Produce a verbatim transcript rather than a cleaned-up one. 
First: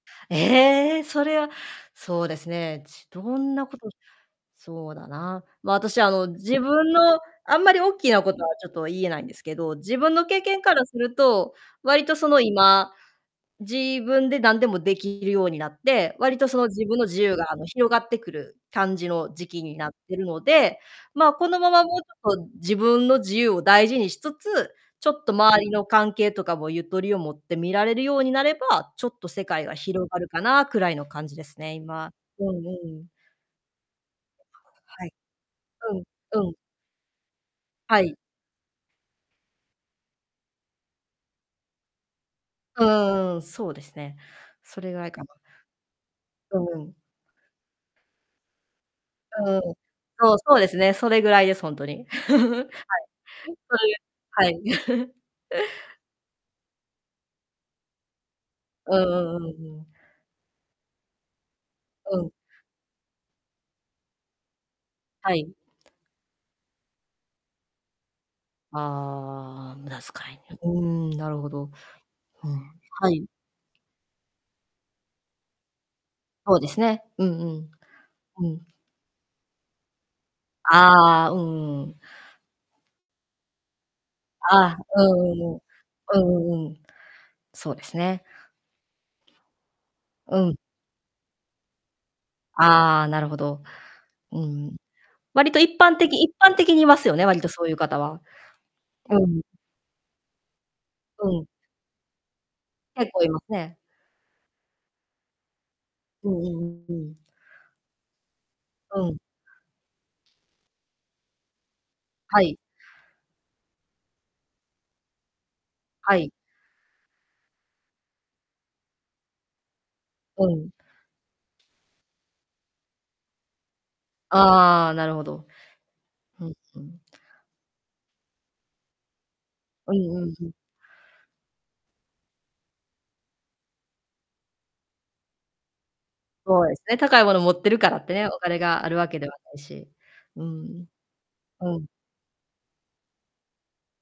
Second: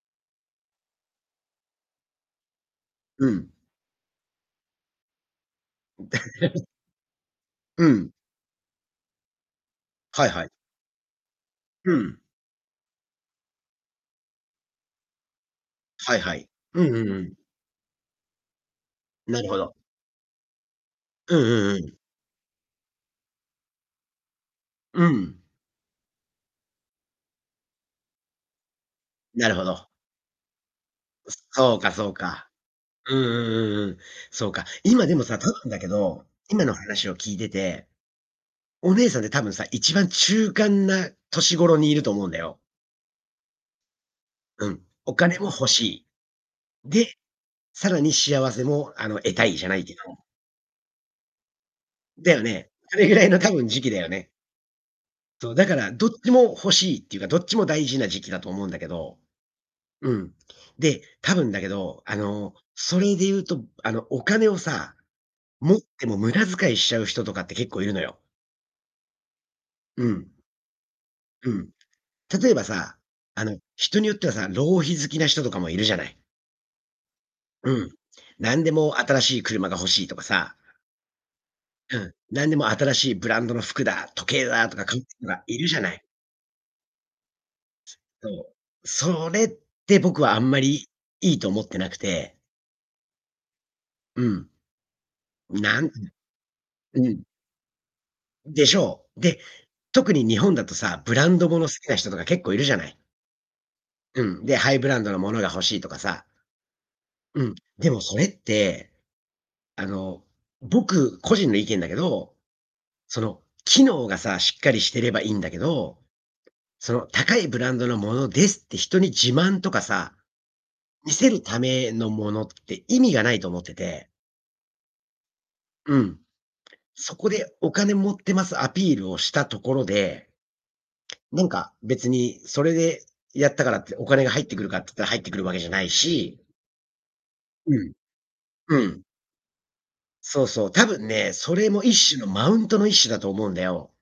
ええ！それは、そうですね、ちどうん。んなことそうだな。ま、あたし、あの、自 分のあんまりうおっきん。なことはちょっと言えないんですけど、自分のはい経はい。験からすると、う割とん。その、今、自分でなんでも出来るようになって、はいは割い。と、その、う自ん、分ふのん、う自ん。由が、あの、広がってくる感じのな時るほ期ど。になってるので、まあ、うこのまんうんうまもん。うちょっと自分の自由を大事にしつつ、うちょっとん。周りの関係とかもゆとりを持って見られるようになれば、ちょっと世なるほ界がど。広がるかなくらいの感じですすね、そうかそ今。ううか。んうん。うんうんうんうん。そうか。は今、い。でもさ、多分だけうん、ど、うん。今の話を聞いてて、はい。お姉さんって、多分さ、いちばん、中間な年頃にいると思うんだよ。うーん、そうですね。うそん、れぐらいおか金な。も欲しい。うんうん。で、さらに、幸せも、あの、得あ、たいうん、じゃないけどそう、そうですね、それぐらいです、ほんとに。だよね。それぐらいの、多分、時期だよね。はい。そいではい。そう、だからどっちも欲しいっていうか、どっちも大事な時期だと思うんだけうんど、うんうんうん。うん、で、多分だけど、あうん。の、それで言うと、あの、お金をさ、はい。持っても、無駄遣いしちゃう人とかって結構いるのよ。ああ、無駄うん。遣いに、うーん、なるうほど。ん。う例えん、ばさ、はい。あの、人によってはさあ、浪費好きな人とかもいるじゃない。そうですね、うんううん。ん。うなん。んでも、新しい車が欲しいとかさああああ、うんううん。ん、なんでも、新しいブランドの服だ、時計あだとか買あ、うう [unintelligible] とがんうんういん。るじゃない。うんうんうん。そうですすね。そう。それって僕はあうんん。まり、いいいと思ってなくて。ああ、なるほど。ううん。ん。割と、一なんう般的一般的にいまん。すうよん。ね、割とそうゆう方は。でしょうう。で、ん。特に日本だとさ、ブうランん。ド物好きな人とか結構いるじゃない。結構いますね。うん、で、ハイブランドのものが欲しいとかさ。うんうんうんうん。うん、でもそれって、うん。あの、僕、個人の意見だけど、はい。その、機能がさあ、しっかりしてればいんだけど、はい。その、高いブランドのものですって、人に自慢とかさ、うん。見せるためのものって意味がないと思ってて。ああああ、なるほど。うん。うんうん。そこで、お金持ってますアピールをしたところうんうでんうん。なんか、別に、それでやったからって、お金が入ってくるかっつったら入ってくるわけじゃないしそうですね、高いもの持ってうるかん。らってね、お金うがあるん。わけではないし、そううそう、多ん分ね、それうん。うもん。一種の、マウントの一種だと思うんだよ。